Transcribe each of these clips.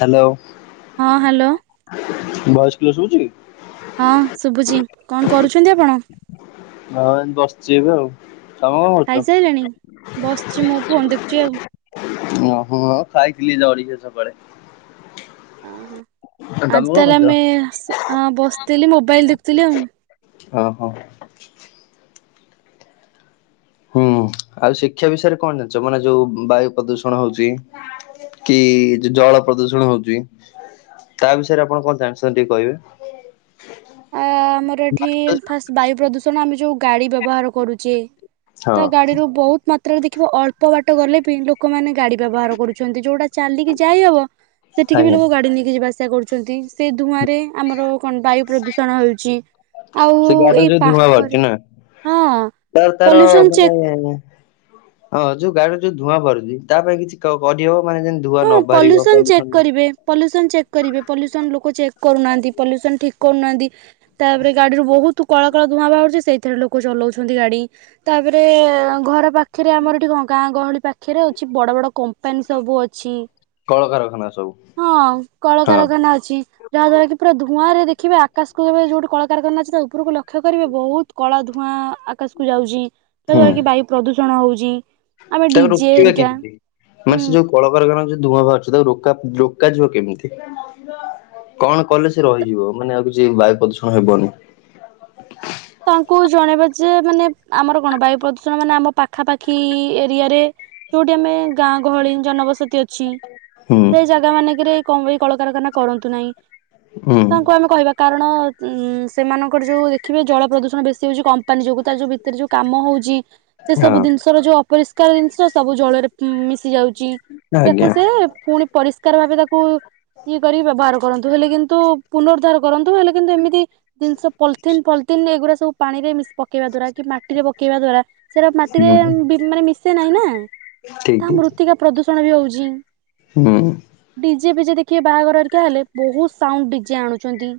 Hello. ହଁ hello. Voice clear ଶୁଭୁଚି? ହଁ ଶୁଭୁଚି। କଣ କରୁଛନ୍ତି ଆପଣ? ହଁ ଏମିତି ବସ୍ଚି ଏବେ ଆଉ। ତମେ କଣ କରୁଛ? ଖାଇ ସାଇଲେଣି? ବସ୍ଚି ମୁଁ ଫୋନ୍ ଦେଖୁଛି ଆଉ। ଓହୋ। ହଁ ଖାଇଥିଲି ଜଳଖିଆ ସକାଳେ। ଆଁ ହଁ ତମେ ଆଜି କଣ ତାହେଲେ ଖାଇଛ? ଆମେ, ସ୍ ହଁ ବସିଥିଲି ମୋବାଇଲ୍ ଦେଖୁଥିଲି ଆଉ। ଆ ହଁ। ହୁଁ ଆଉ ଶିକ୍ଷା ବିଷୟରେ କଣ ଜଣିଛ? ମାନେ ଯୋଉ ବାୟୁ ପ୍ରଦୂଷଣ ହଉଛି? କି ଯୋ ଯୋଉ ଜଳ ପ୍ରଦୂଷଣ ହେଉଛି? ତା ବିଷୟରେ ଆପଣ କଣ ଜାଣିଛନ୍ତି ଟିକେ କହିବେ? ଆ ଆମର ଏଠି ଫାଷ୍ଟ୍ ବାୟୁ ପ୍ରଦୂଷଣ ଆମେ ଯୋଉ ଗାଡ଼ି ବ୍ୟବହାର କରୁଚେ ହଁ ତା ଗାଡ଼ି ରୁ ବୋହୁତ୍ ମାତ୍ ରେ ବି ଦେଖିବ ଅଳ୍ପ ବାଟ ଗଲେ ବି ଲୋକମାନେ ଗାଡି ବ୍ୟବହାର କରୁଛନ୍ତି, ଯୋଉଟା ଚାଲିକି ଯାଇହବ ସେଠିକି ବି ଆଜ୍ଞା ଲୋକ ଗାଡି ନେଇକି ଯିବା ଆସିବା କରୁଛନ୍ତି। ସେ ଧୂଆଁରେ ଆମର କଣ ବାୟୁ ପ୍ରଦୂଷଣ ହଉଛି। ସେ ଗାଡିରୁ ଯୋଉ ଧୂଆଁ ବାହାରୁଛି ନା। ହଁ ତାର ତାର ପଲ୍ୟୁସନ ଚେକ୍ ମାନେ ହଁ ଯୋଉ ଗାଡିରେ ଯୋଉ ଧୂଆଁ ବାହାରୁଛି ତା ପାଇଁ କିଛି କରିହେବ ମାନେ ଯେ ଧୂଆଁ ହଁ ନ ବାହାରିବ ଚେକ୍ ପଲ୍ୟୁସନ ରେ। କରିବେ ପଲ୍ୟୁସନ ଚେକ୍ କରିବେ। ପଲ୍ୟୁସନ ଲୋକ ଚେକ୍ କରୁନାହାନ୍ତି। ପଲ୍ୟୁସନ ଠିକ୍ କରୁନାହାନ୍ତି। ତାପରେ ଗାଡିରୁୁ ବୋହୁତ୍ କଳା କଳା ଧୂଆଁ ବାହାରୁଛି। ସେଇଥିରେ ଲୋକ ଚଲାଉଛନ୍ତି ଗାଡି। ତାପରେ ଏବେ ଘର ପାଖରେ ଆମର ଏଠି କଣ, ଗାଁ ଗହଳି ପାଖରେ ଅଛି, ବଡ ବଡ କମ୍ପାନୀ ସବୁ ଅ ଛି, କଳକାରଖାନା ସବୁ ହଁ ହଁ କଳକାରଖାନା ଅଛି। ଯାହା ଦ୍ଵାରା କି ପୁରା ଧୂଆଁରେ ଦେଖିବେ ଆକାଶକୁ ଯେବେ, ଯୋଉଠି କଳକାରଖାନା ଅଛି, ତା ଉପରକୁ ଲକ୍ଷ୍ୟ କରିବେ ବୋହୁତ୍ କଳା ଧୂଆଁ ଆକାଶକୁୁ ଯାଉଛି। ହୁଁ। ଯାହାଦ୍ୱାରା କି ବାୟୁ ପ୍ରଦୂଷଣ ହଉଛି। ଆମେ ତାକୁ ଡିଜେ ରୋକିବା ହେରିକା କେମିତି? ହୁଁ ମାନେ ସେ ଯୋଉ କଳକାରଖାନାରୁ ଯୋଉ ଧୂଆଁ ବାହାରୁଛି ତାକୁ ରୋକା ରୋକାଯିବ କେମିତି? କଣ କଲେ ସେ ରହିଯିବ ମାନେ ଆଉ କିଛି ବାୟୁ ପ୍ରଦୂଷଣ ହେବନି? ତାଙ୍କୁ ଜଣେଇବା ଯେ ମାନେ ଆମର କଣ ବାୟୁ ପ୍ରଦୂଷଣ ମାନେ ଆମ ପାଖାପାଖି ଏରିଆରେ ଯୋଉଠି ଆମେ ଗାଁ ଗହଳି ଜନବସତି ଅଛି। ହୁଁ ସେଇ ଜାଗା ମାନେଙ୍କରେ କଣ ଏ କଳକାରଖାନା କରନ୍ତୁ ନାହିଁ। ହଁ। ତାଙ୍କୁ ଆମେ କହିବା, କାରଣ ସେମାନଙ୍କର ଯେଉଁ ଦେଖିବେ ଜଳ ପ୍ରଦୂଷଣ ବେଶୀ ହଉଛି କମ୍ପାନୀ ଯୋଗୁ, ତାର ଯୋଉ ଭିତରେ ଯୋଉ କାମ ହଉଛି, ସେ ହଁ ସବୁ ଜିନିଷର ଯୋଉ ଅପରିଷ୍କାର ଜିନିଷ ସବୁ ଜଳରେ ମିଶି ଯାଉଛି। ତାକୁ ଆଜ୍ଞା ସେ ପୁଣି ପରିଷ୍କାରେ ଭାବେ ତାକୁ ଇଏ କରିକି ବ୍ୟବହାର କରନ୍ତୁ। ହେଲେ କିନ୍ତୁ ପୁନରୁଦ୍ଧାର କରନ୍ତୁ ହେଲେ କିନ୍ତୁ ଏମିତି ଜିନିଷ ପଲିିଥିନ୍ ପଲ୍ ଏଗୁରା ସବୁ ପାଣିରେ ମି ପକେଇବା ଦ୍ଵାରା କି ମାଟିରେ ପକେଇବା ଦ୍ୱାରା ସେରା ମାଟିରେ ହୁଁ ମାନେ ମି ଶେନାଇଁ ନା ଠିକ ତାହା ଠିକ ମୃତ୍ତିକା ପ୍ରଦୂଷଣ ବି ହଉଛି। ହୁଁ। ଡିଜେ ଫିଜେ ଦେଖିବେ ବାହାଘର ହେରିକା ହେଲେ ବୋହୁତ୍ ସାଉଣ୍ଡ ଡିଜେ ଆଣୁଛନ୍ତି।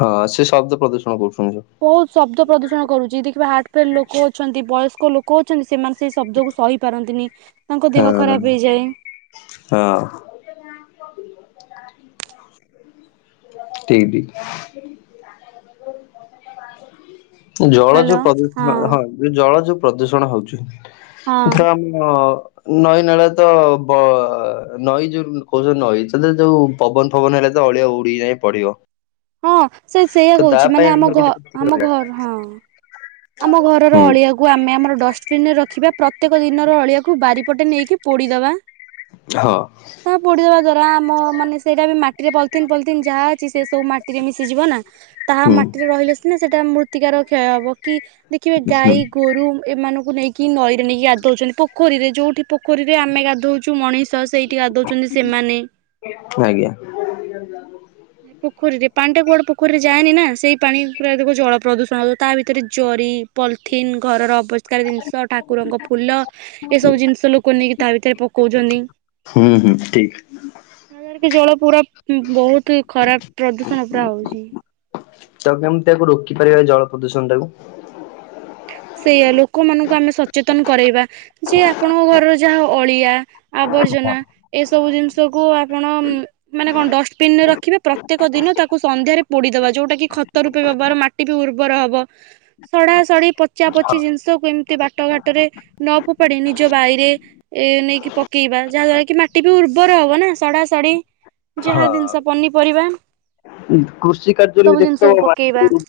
ହଁ ସେ ଶବ୍ଦ ପ୍ରଦୂଷଣ କରୁଛନ୍ତି। ବୋହୁତ୍ ଶବ୍ଦ ପ୍ରଦୂଷଣ କରୁଛି। ଦେଖିବେ ହାର୍ଟ ଫେଲ୍ ଲୋକ ଅଛନ୍ତି, ବୟସ୍କ ଲୋକ ଅଛନ୍ତି ସେମାନେ ସେଇ ଶବ୍ଦକୁ ସହି ପାରନ୍ତିନି। ତାଙ୍କ ଦେହ ହଁ ଖରାପ ହେଇଯାଏ। ହଁ। ଠିକି। ଜଳ ଯୋଉ ପ୍ରଦୂଷଣ ହଁ ଯୋଉ ଜଳ ଯୋଉ ପ୍ରଦୂଷଣ ହଉଛି। ହଁ ଧର ଆମ ହଁ ନଈ ନାଳ ତ ବ ନଈ ଯୋଉ କହୁଛନ୍ତି ନଈ ସେଥିରେ ଯୋଉ ପବନ ଫବନ ହେଲେ ତ ଅଳିଆ ଉଡ଼ି ଯାଇ ପଡିବ। ହଁ ସେ ସେଇୟା ତ ତା କହୁଚି ପାଇଁ ମାନେ ଆମ ଆମର ଘ କିଛି ପ୍ରତିକାର ଆମ ଘର ହଁ। ଆମ ଘରର ହୁଁ ଅଳିଆକୁ ଆମେ ଆମର ଡଷ୍ଟବିନରେ ରଖିବା ପ୍ରତ୍ୟେକ ଦିନର ଅଳିଆ କୁ ବାରିପଟେ ନେଇକି ପୋଡ଼ିଦେବା। ହଁ। ତାହା ପୋଡ଼ିଦେବା ଦ୍ଵାରା ଆମ ମାନେ ସେଇଟାବି ମା ଟିରେ ପଲଥିନ ପଲଥିନ୍ ଯାହା ଅଛି ସେସବୁ ମାଟିରେ ମିଶିଯିବନା ତାହା ହୁଁ ମାଟିରେ ରହିଲେ ସେ- ଥିନେ ସେଟା ମୃତ୍ତିକାର କ୍ଷୟ ହବକି ଦେଖିବେ ହୁଁ ଗାଈ ଗୋରୁ ଏମାନଙ୍କୁ ନେଇକି ନଈ ନେଇକି ଗାଧୋଉଛନ୍ତି ପୋଖରୀରେ ଯୋଉଠି ପୋଖରୀରେ ଆମେ ଗାଧଉଚୁ ମଣିଷ ସେଇ ଟି ଗାଧଉଛନ୍ତି ସେମାନେ। ଆଜ୍ଞା [inaudible] ହେ ପୋଖରୀରେ ପାଣିଟା କୁଆଡ଼େ ପୋଖରୀରେ ଯାଏନିନା ସେଇ ପାଣି ପୁରା ଦେଖିବେ ଜଳ ପ୍ରଦୂଷଣ ହବ ତାଭିତ ତରେ ଜରି ପଲିଥିନ ଘରର ଅବିଷ୍କାର ଜିନିଷ ଠା ଠାକୁରଙ୍କ ଫୁଲ ଏସବୁ ଜିନିଷ ଲୋକ ନେଇକି ତାଭିତରେ ପକଉଛନ୍ତି। ହୁଁ ହୁଁ ଠିକ। ତା ଦ୍ବାରାକି ଜଳ ପୁରା ବହୁତ୍ ଖରାପ୍ ପ୍ରଦୂଷଣ ପୁରା ହଉଚି। ତାକୁ କେମିତି ତାକୁ ରୋକିପାରିବା ଏଜଳ ପ୍ରଦୂଷଣ ଟାକୁ? ସେଇଆ ଲୋକମାନଙ୍କୁ ଆମେ ସଚେତନ କରେଇବା ଯେ ଆପଣଙ୍କ ଘରର ଯାହା ଅଳିଆ ଆବର୍ଜନା ଏସବୁ ଜିନିଷକୁ ଆପଣ ମାନେ କଣ ଡଷ୍ଟବିନରେ ରଖିବେ ପ୍ରତ୍ୟେକ ଦିନ ତାକୁ ସନ୍ଧ୍ୟାରେ ପୋଡ଼ିଦବା ଯୋଉଟାକିି ଖତ ରୂପେବେଭାର ମାଟି ଉର୍ବର ହବ ସଢା ସଢି ପଚା ହଁ ପଚି ଜିନିଷକୁ ଏମିତି ବାଟ ଘାଟରେ ନଫୋପାଡ଼ି ନିଜ ବାଇରେ ଏ ନେଇକି ପକେଇବା ଯାହା ଦ୍ଵାରାକି ମାଟିବି ଉର୍ବର ହବନା ସଢା ସଢି ଯାହା ହଁ ଜିନିଷ ପନିପରିବା କୃଷି ସବୁ କାର୍ଯ୍ୟରେବି ଜିନିଷକୁ ଦେଖିଥବ ପକେଇବା [unintelligible]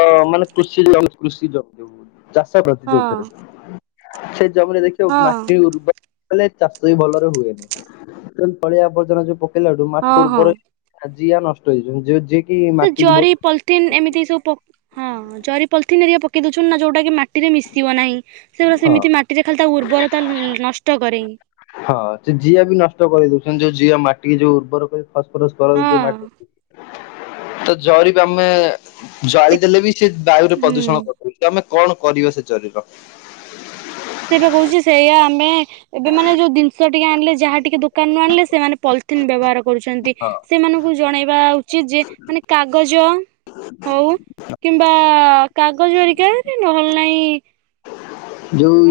ଅଁ ମାନେ କୃଷି [unintelligible] କୃଷି [unintelligible] ଚାଷ ପ୍ରତି ହଁ। ଯଉଥିରେ ସେ ଜମିରେ ଦେଖିବ ହଁ ମାଟି ଉର୍ବ କେଲେ ଚାଷବି ଭଲରେ ହୁଏନିୁ ଅଳିଆ ଆବର୍ଜନା ଯୋଉ ପକେଇଲାଠୁ ହଁ ମାଟି ହଁ। ଉର୍ବରେ ଆଜିୟଆ ନଷ୍ଟ ହେଇଜିବ ଯ ଯେ ସେ ଜରି ପଲିଥିନ୍ ଏମିତି ସବୁ ପ ହଁ ଜରି ପଲଲିଥିନ ଏରିକା ପକେଇ ଦଉଛନ୍ତିନା ଯୋଉଟାକି ମାଟିରେ ମିଶିବ ନାହିଁ ସେଗୁଡ଼ା ହଁ ସେମିତି ମାଟିରେ ଖାଲିତା ଉର୍ବରତା ନଷ୍ଟ କରେହିଁ। ହଁ ସେ ଜିଆବି ନଷ୍ଟ କରି ଦଉଚନ୍ତି ଯୋଉ ଜିଆ ମାଟିିକି ଯୋଉ ଉର୍ବର କରି ହଁ। [unintelligible] ତ ଜରିକୁ ଆମେ ଜାଳି ଦେଖ ଦେଲେବି ସେବାୟୁରେ ପ୍ରଦୂଷଣ ହୁଁ କରିଦୋଉଚି ଆମେ କଣ କରିବା ସେ ଜରୀର? ସେବା କହୁଚି ସେଇୟା ଆମେ ଏବେ ମାନ ଯୋଉ ଜିନିଷ ଟିକେ ଆଣିଲେ ଯାହା ଟିକେ ଦୋକାନରୁୁ ଆଣିଲେ ସେମାନେ ପଲ୍ ଥିନ୍ ବ୍ୟବହାର କରୁଚନ୍ତି ହଁ ସେମାନଙ୍କୁ ଜଣେଇବା ଉଚିତଯେ ମାନେ କାଗଜ ହଉ କିମ୍ବା କାଗଜ ଅରିକାରେ ନହେଲେ ନାହିଁ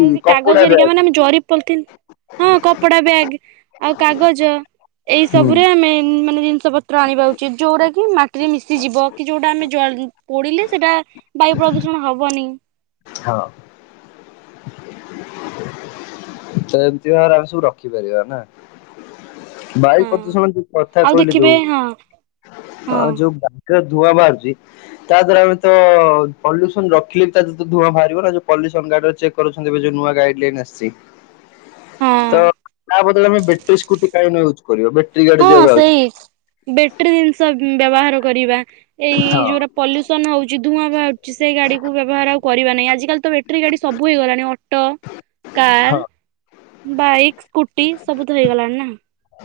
ହଁ ଯଦି କାଗଜ କପଡା ଏରିକା ବ୍ୟାଗ୍ ମାନେ ଆମେ ଜରି ପଲଥିନ୍ ହଁ କପଡ଼ା ବ୍ୟାଗ ଆଉ କାଗଜ ଏଇ ହୁଁ ସବୁରେ ଆମେ ମାନେ ଜିନିଷ ପତ୍ର ପତ୍ର ଆଣିବା ଉଚିତ୍ ଯେଉଁରାକି ମାଟିରେ ମିଶିଯିବ କି ଯେଉଁଟା ଆମେ ଜଳି ପୋଡ଼ିଲେ ସେଇଟା ବାୟୁ ପ୍ରଦୂଷଣ ହବନି। ହଁ। ତ ଏମତି ଭାବରେ ଆମେ ସବୁ ରଖିପାରିବାନା। ବାୟୁ ହଁ ପ୍ରଦୂଷଣ ଯୋଉ କଥା ଆଉ କହିଲେ ଦେଖିବେ ଯୋଉ ହଁ ହଁ ଅଁ ଯୋଉ ବା ଧୂଆଁ ବାହାରୁଚି ତାଦ୍ଵାରା ଆମେତ ପଲ୍ୟୁସନ ରଖିଲେ ତ ଧୂଆଁ ବାହାରିବନା ଯୋଉ ପଲ୍ୟସନ୍ ଗାଡ଼ିରେ ଚେକ୍ କରଛନ୍ତି ଏବେ ଯୋଉ ନୂଆ ଗାଇଡ୍ ଲାଇନ୍ ଆସିଚି। ହଁ ତ ତାବଦଳରେ ଆମେ ବ୍ୟାଟ୍ରି ସ୍କୁଟି କାହିଁ ନୟୁଜ୍ କରିବା ବେଟ୍ରି ହଁ ସେଇ ବେଟିରୀ ଜିନିଷ ବ୍ୟବହାର କରିବା ଏଇ ହଁ। ଯୋଉଟା ପଲ୍ୟୁସନ ହଉଚି ଧୂଆଁ ବାହାରୁଚି ସେଗାଡ଼ିକୁ ବ୍ୟବହାର ଆଉ କରିବା ନାହିଁ ଆଜିକାଲି ତ ବଟିରି ଗାଡ଼ି ସବୁ ହେଇଗଲାଣି ଅ [inaudible] ହଁ କାର ବାଇକ୍ ସ୍କୁଟି ସବୁ ତ ହେଇଗଲାଣି ନା।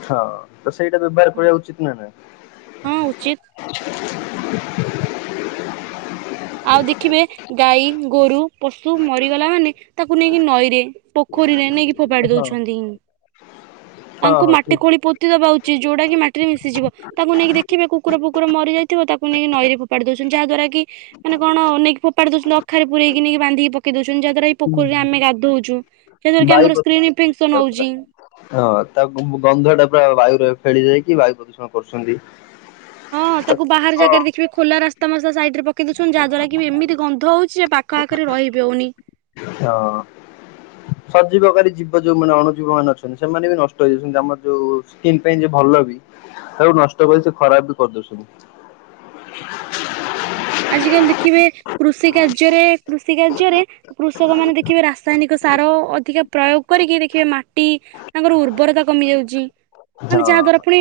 ହଁ ତ ସେଇଟା ବ୍ୟବହାର କରିବା ଉଚିତ ନା ନା। ହଁ ଉଚିତ। [unintelligible] ଆଉ ଦେଖିବେ ଗାଈ ଗୋରୁ ପଶୁ ମରିଗଲା ମାନେ ତାକୁ ନେଇକି ନଈରେ ପୋଖରୀରେ ନେଇକି ଫୋପାଡି ହଁ ଦଉଛନ୍ତି। ହଁ ତାଙ୍କୁ ହଁ ଠିକ ମାଟି ଖୋଳି ପୋତି ଦବା ଉଚିତ୍ ଯୋଉଟା କି ମାଟିରେ ମିଶିଯିବ ତାଙ୍କୁ ନେଇକି ଦେଖିବେ କୁକୁର ଫୁକୁର ମରିଯାଇଛି। ଥିବ ତାକୁ ନେଇକି ନଈରେ ଫୋପଡ଼ି ଦଉଛନ୍ତି ଯାହା ଦ୍ୱାରା କି ମାନେ କଣ ନେଇକି ଫେପାଡି ଦଉଚନ୍ତି ଅଖାରେ ପୁରେଇକି ନେଇି ବାନ୍ଧିକି ପକେଇ ଦଉଛନ୍ତି ଯାହାଦ୍ୱାରା ହୁଁ ପୋଖରୀରେ ଆମେ ଗାଧଉଛୁ ସେର କି ବାୟୁ ଆମର ସ୍କିନ ପ୍ରଦୂଷଣ ଇନଫେକ୍ସନ ପୁରା ହଉଛି। ହଁ ତା ଗନ୍ଧ ଟା ପୁରା ବାୟୁରେ ଫେଳି ଯାଇକି ବାୟୁ ପ୍ରଦୂଷଣ କରୁଛନ୍ତି। ହଁ ତାକୁ ବାହାର ହଁ। ଜାଗାରେ ଦେଖିବେ। ଖୋଲା ରାସ୍ତା ମାସ୍ତା ସାଇଡ଼୍ରେ ପକେଇ ଦେଉଛନ୍ତି ଯାହାଦ୍ୱାରା କି ବି ଏମିତି ଗନ୍ଧଉଛି ଯେ ପାଖ ଆଖରେ ରହି ହେଉନି। ହଁ। ସଜୀବକାରୀ ଜୀବ ଯୋଉ ମାନେ ଅନୁଜୀବ ମାନେ ଅଛନ୍ତି ସେମାନେ ବି ନଷ୍ଟ ହେଇଯାଉଛନ୍ତି ଆମର ଯୋଉ ସ୍କିନ୍ ପାଇଁ ଯିଏ ଭଲ ବି ତାକୁ ନଷ୍ଟ କରି ସେ ଖରାପ ବି କରିଦେଉଛନ୍ତି। ଆଜ କାଲି ଦେଖିବେ କୃଷି କାର୍ଯ୍ୟରେ କୃଷି କାର୍ଯ୍ୟରେ। କୃଷକ ମାନେ ଦେଖିବେ ରାସାୟନିକ ସାର ଅଧିକା ପ୍ରୟୋଗ କରିକି ଦେଖିବେ ମାଟି। ମାଟି ତାଙ୍କର ଉର୍ବରତା କମି ଯାଉଛି ମାନେ ଯାହା ଦ୍ଵାରା ହଁ ଫୁଣି।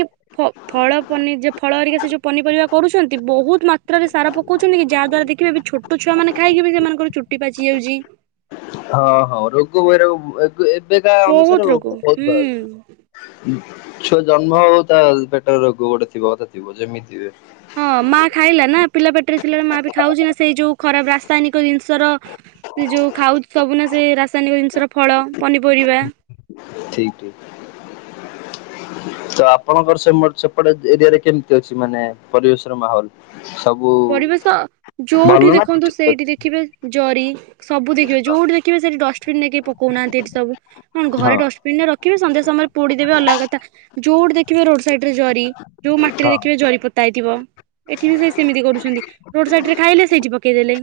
ଫଳ ପନି ଫଳ ହେରିକା ସେ ଯୋଉ ପନିପରିବା କରୁଛନ୍ତି ବହୁତ ମାତ୍ରାରେ ସାର। ପକୋଉଛନ୍ତି ଯାହା ଦ୍ଵାରା ଦେଖିବେ ଏ ଛୋଟ ଛୁଆ ମାନେ ଖାଇକି ବି ସେମାନଙ୍କର ଚୁଟି ପାଚି ଯାଉଛି। ହଁ ହଁ ରୋଗ ବୈରାଗ ଏବେକା ବହୁତ ଅନୁସାରେ ରୋଗ ବହୁତ ହୁଁ ବାହାରୁଚି। ଛୁଆ ଜନ୍ମ ହଉ ତା ପେଟ ରୋଗ ଗୋଟେ ଥିବ କଥା ଥିବ ଯେମିତି ଥିବେ। ହଁ ମା ଖାଇଲା ନା ପିଲା ପେଟରେ ଥିଲାବେଳେ ମା ବି ଖାଉଛି ନା ସେଇ ଯୋଉ ଖରାପ ରାସାୟନିକ ଜିନିଷର। ସେ ଯଉ ଖାଉ ସବୁନା ସେ ରାସାୟନିକ ଜିନିଷର ଫଳ ପନିପରିବା। ଠିକ୍ ଠିକ୍। ତ ଆପଣଙ୍କର ସେ ସେପଟେ ଏରିଆ ରେ କେମିତି ଅଛି ମାନେ ପରିବେଶର ମାହୋଲ। ସବୁ ପରିବେଶ ଭଲ ଯୋଉଠି ନା ଦେଖନ୍ତୁ ଠିକ ଅଛି? ସେଇଠି ଦେଖିବେ ଜରି। ସବୁ ଦେଖିବେ ଯଉଠି ଦେଖିବ ସେଠି ଡଷ୍ଟବିନ ରେ କେ ପକଉନାହାନ୍ତି ଏଠି ସବୁ କଣ ହଁ ଘରେ ଡଷ୍ଟବିନ ରେ ରଖି। ଦେଖିବେ ସନ୍ଧ୍ୟା ସମୟରେ ପୋଡି ଦେବେ ଅଲଗା କଥା ଯୋଉଠି ଦେଖିବେ ରୋଡ ସାଇଡ ରେ ଜରି ଯୋଉ ମାଟିରେ ହଁ ଦେଖେ ଜରି ପୋତା। ପୋତାହେଇଥିବ ଏଠି ବି ସେ ସେମିତି କରୁଛନ୍ତି ରୋଡ ସାଇଡରେ ଖାଇଲେ ସେଇଠି ପକେଇଦେଲେ।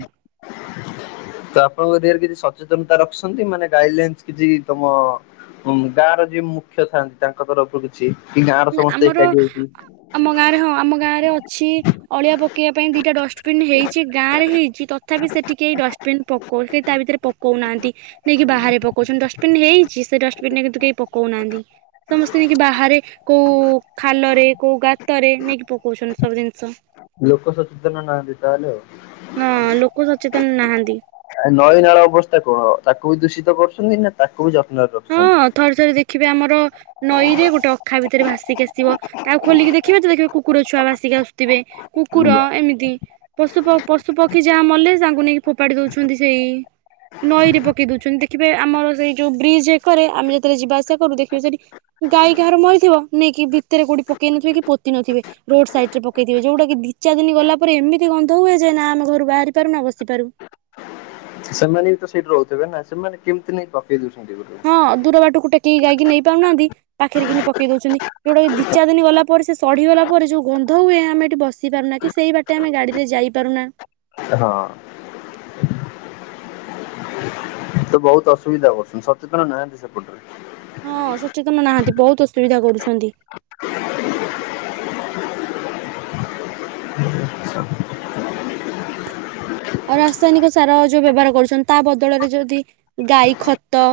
ତ ଆପଣଙ୍କ ଏରିଆ ରେ କିଛି ସଚେତନତା ରଖିଛନ୍ତି ମାନେ ଗାଇଡ ଲାଇନ୍ କିଛି ତମ। ଗାଁ ର ଯିଏ ମୁଖ୍ୟ ଥାଆନ୍ତି ତାଙ୍କ। ତାଙ୍କ ତରଫରୁ କିଛି କି ଗାଁ ର ସମସ୍ତେ ଆମର ଏକାଠି ଆମ ଗାଁରେ ହେଇକି। ହଁ ଆମ ଗାଁରେ ଅଛି ଅଳିଆ ପକେଇବା ପାଇଁ ଦିଟା ଡଷ୍ଟବିିନ ହେଇଛି ଗାଁ ରେ ହେଇଛି ତଥାପି ସେଠି କେଇ ଡଷ୍ଟବିନ୍। ଡଷ୍ଟବିନ ପକଉ କେହି ତା ଭିତରେ ପକଉନାହାନ୍ତି। ନେଇକି ବାହାରେ ପକଉଛନ୍ତି ଡଷ୍ଟବିନ ହେଇଛି ସେ ଡଷ୍ଟବିନ ରେ କିନ୍ତୁ କେହି ପକଉନାହାନ୍ତି। ସମସ୍ତେ ନେଇକି ବାହାରେ। କୋଉ ଖାଲରେ କୋଉ ଗାତରେ ନେଇକି ପକଉଛନ୍ତି ସବୁ ଜିନିଷ। ଲୋକ ସଚେତନ ନାହାନ୍ତି ତାହେଲେ ଆଉ। ହଁ ଲୋକ ସଚେତନ ନାହାଁନ୍ତି। ଆ ନଈ ନାଳ ଅବସ୍ଥା କଣ ତାକୁ ବି ଦୂଷିତ କରୁଛନ୍ତି ନା ତାକୁ ବି ଯତ୍ନରେ ହଁ ରଖୁଛନ୍ତି। ଥରେ ଥରେ ଦେଖିବେ ଆମର। ନଈରେ ଗୋଟେ ଅଖା ଭିତରେ ଭାସିକି ଆସିବ ତାକୁ ଖୋଲିକି ଦେଖିବା ତ ଦେଖିବା କୁକୁର ଛୁଆ ଭାସିକି ଆସୁଥିବେ। କୁକୁର ଏମିତି। ପଶୁ ପଶୁ ପକ୍ଷୀ ଯାହା ମଲେ ତାଙ୍କୁ ନେଇକି ଫୋପାଡି ଦଉଛନ୍ତି ସେଇ। ନଈ ରେ ପକେଇ ଦଉଛନ୍ତି ଦେଖିବେ ଆମର ସେଇ ଯୋଉ ବ୍ରିଜ୍ ଏକରେ ଆମେ ଯେତେବେଳେ ଯିବା ଆସିବା କରୁ ଦେଖିବେ ସେଠି। ଗାଈ କାହାର ମରିଥିବ ନେଇକି ଭିତରେ କୋଉଠି ପକେଇ ନଥିବେ କି ପୋତି ନଥିବେ। ରୋଡ ସାଇଡ ରେ ପକେଇଥିବେ ଯୋଉଟାକି ଦି ଚାର ଦିନ ଗଲା ପରେ ଏମିତି ଗନ୍ଧ ହୁଏ ଯେ ନା ଆମ ଘରୁ ବାହାରି ପାରୁ ନା ବସି ପାରୁ। ସେମାନେ ବି ତ ସେଇଠି ରହୁଥିବେ ନା ସେମାନେ କେମିତି ନେଇ ପକେଇ ଦଉଛନ୍ତି। ହଁ ଦୂର ବାଟକୁ ଟେକିକି ଗାଇକି ନେଇପାରୁନାହାନ୍ତି ପାଖରେ କିି ପକେଇ ଦଉଛନ୍ତି। ଯୋଉଟାକି ଦି ଚାରି ଦିନ ଗଲା ପରେ ସେ ସଢିଗଲା ପରେ ଯୋଉ ଗନ୍ଧ ହୁଏ ଆମେ ଏଠି ବସି ପାରୁନା କି ସେଇ ବାଟ ଏତେ ଆମେ ଗାଡ଼ିରେ ଯାଇପାରୁନା। ହଁ। ତ ବହୁତ ଅସୁବିଧା କରୁଛନ୍ତି ସଚେତନ ନାହାନ୍ତି ସେପଟରେ। ହଁ ସଚେତନ ନାହାନ୍ତି ବହୁତ ଅସୁବିଧା କରୁଛନ୍ତି। ଆଉ ରାସାୟନିକ ସାର ଯୋଉ ବ୍ୟବହାର କରୁଛନ୍ତି ତା ବଦଳରେ ଯଦି ଗାଈ ଖତ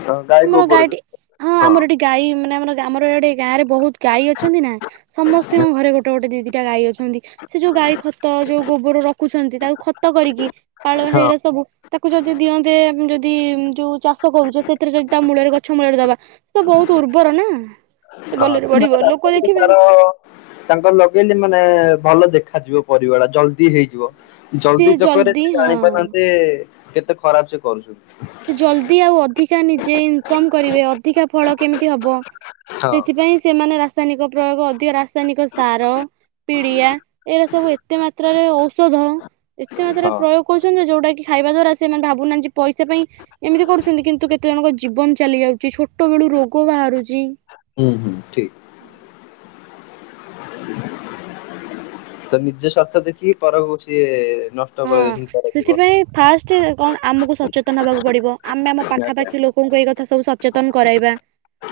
[unintelligible] ଆମର ଗାଈଟି ଯୋଉ ହଁ ଆମର ଏଠି ଗାଈ ମାନେ ଆମର ଆମର ଏଠି ଗାଁ ରେ ବହୁତ ଗାଈ ଅଛନ୍ତି ନା। ସମସ୍ତଙ୍କ ଘରେ ଗୋଟେ ଗୋଟେ ଦିଦିଟା ଗାଈ ଅଛନ୍ତି। ସେ ଯୋଉ ଗାଈ ଖତ ଯୋଉ ଗୋବର ରଖୁଛନ୍ତି ତାକୁ ଖତ କରିକି ପାଳ ହଁ ହେଇରା ସବୁ ତାକୁ ଯଦି ଦିଅନ୍ତେ ଯଦି ଯୋଉ ଚାଷ କରୁଛ ସେ ରେ ଯ ତା ମୂଳରେ ଗଛ ମୂଳରେ ଦବା ସେ ତ ବହୁତ ଉର୍ବର ନା ସେ ହଁ ଭଲରେ ସେମାନେ ବଢିବ ଲୋକ ରାସ୍ତା ଦେଖିବେ ତାର ତାଙ୍କର ଲଗେଇଲେ ମାନେ ଭଲ ଦେଖାଯିବ ପରିବା ଟା ଜଲଦି ହେଇଯିବ। ସିଏ ଜଲଦି ଚକରେ ସେ ହଁ ଜାଣି ପାରୁଥାନ୍ତେ କେତେ ଖରାପ ସେ କରୁଛନ୍ତି। ସେ ଜଲଦି ଆଉ ଅଧିକା ନିଜେ ଇନକମ୍ କରିବେ ଅଧିକା ଫଳ କେମିତି ହବ? ହଁ ସେଥିପାଇଁ ସେମାନେ ରାସାୟନିକ ପ୍ରୟୋଗ ଅଧିକ ରାସାୟନିକ ସାର ପିଡିଆ ଏରା ସବୁ ଏତେ ମାତ୍ରାରେ ଔଷଧ ଏତେ ମାତ୍ରାରେ ହଁ ପ୍ରୟୋଗ କରୁଛନ୍ତି ଯଉଟା କି ଖାଇବା ଦ୍ଵାରା ସେମାନେ ଭାବୁନାହାନ୍ତି ପଇସା ପାଇଁ ଏମିତି କରୁଛନ୍ତି କିନ୍ତୁ କେତେ ଜଣଙ୍କ ଜୀବନ ଚାଲି ଯାଉଛି ଛୋଟ ବେଳୁ ରୋଗ ବାହାରୁଛି। ହୁଁ ଠିକ। ତ ନିଜ ସ୍ୱାର୍ଥ ଦେଖି ପରକୁ ସିଏ ନ ହଁ ସେଥିପାଇଁ ଫାଷ୍ଟ କଣ ଆମକୁ ସଚେତନ ହବାକୁ ପଡିବ ଆମେ ଆମ ଆଜ୍ଞା ପାଖାପାଖି ଲୋକଙ୍କୁ ଏଇ କଥା ସବୁ ସ ସଚେତନ କରାଇବା।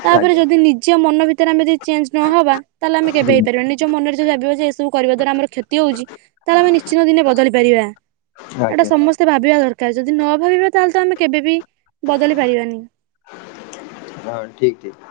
ତାପରେ ଆଜ୍ଞା ଯଦି ନିଜ ମନ ଭିତରେ ଆମେ ଯଦି ଚେଞ୍ଜ ନହେବା, ତାହେଲେ ଆମେ କେବେ ହୁଁ ହେଇପାରିବାନି। ନିଜ ମନରେ ଯଦି ଭାବିବା ଯେ ଏସବୁ କରିବା ଦ୍ୱାରା ଆମ କ୍ଷତି ହଉଛି ତାହେଲେ ଆମେ ନିଶ୍ଚିନ୍ତ ଦିନେ ବଦଳି ପାରିବା। ଏଟା ଆଜ୍ଞା ସମସ୍ତେ ତେ ଭାବିବା ଦରକାର ଯଦି ନ ଭାବିବା ତାହେଲେ ଆମେ କେବେ ବିି ବଦଳି ପାରିବାନି। ହଁ ଠିକ୍ ଠିକ।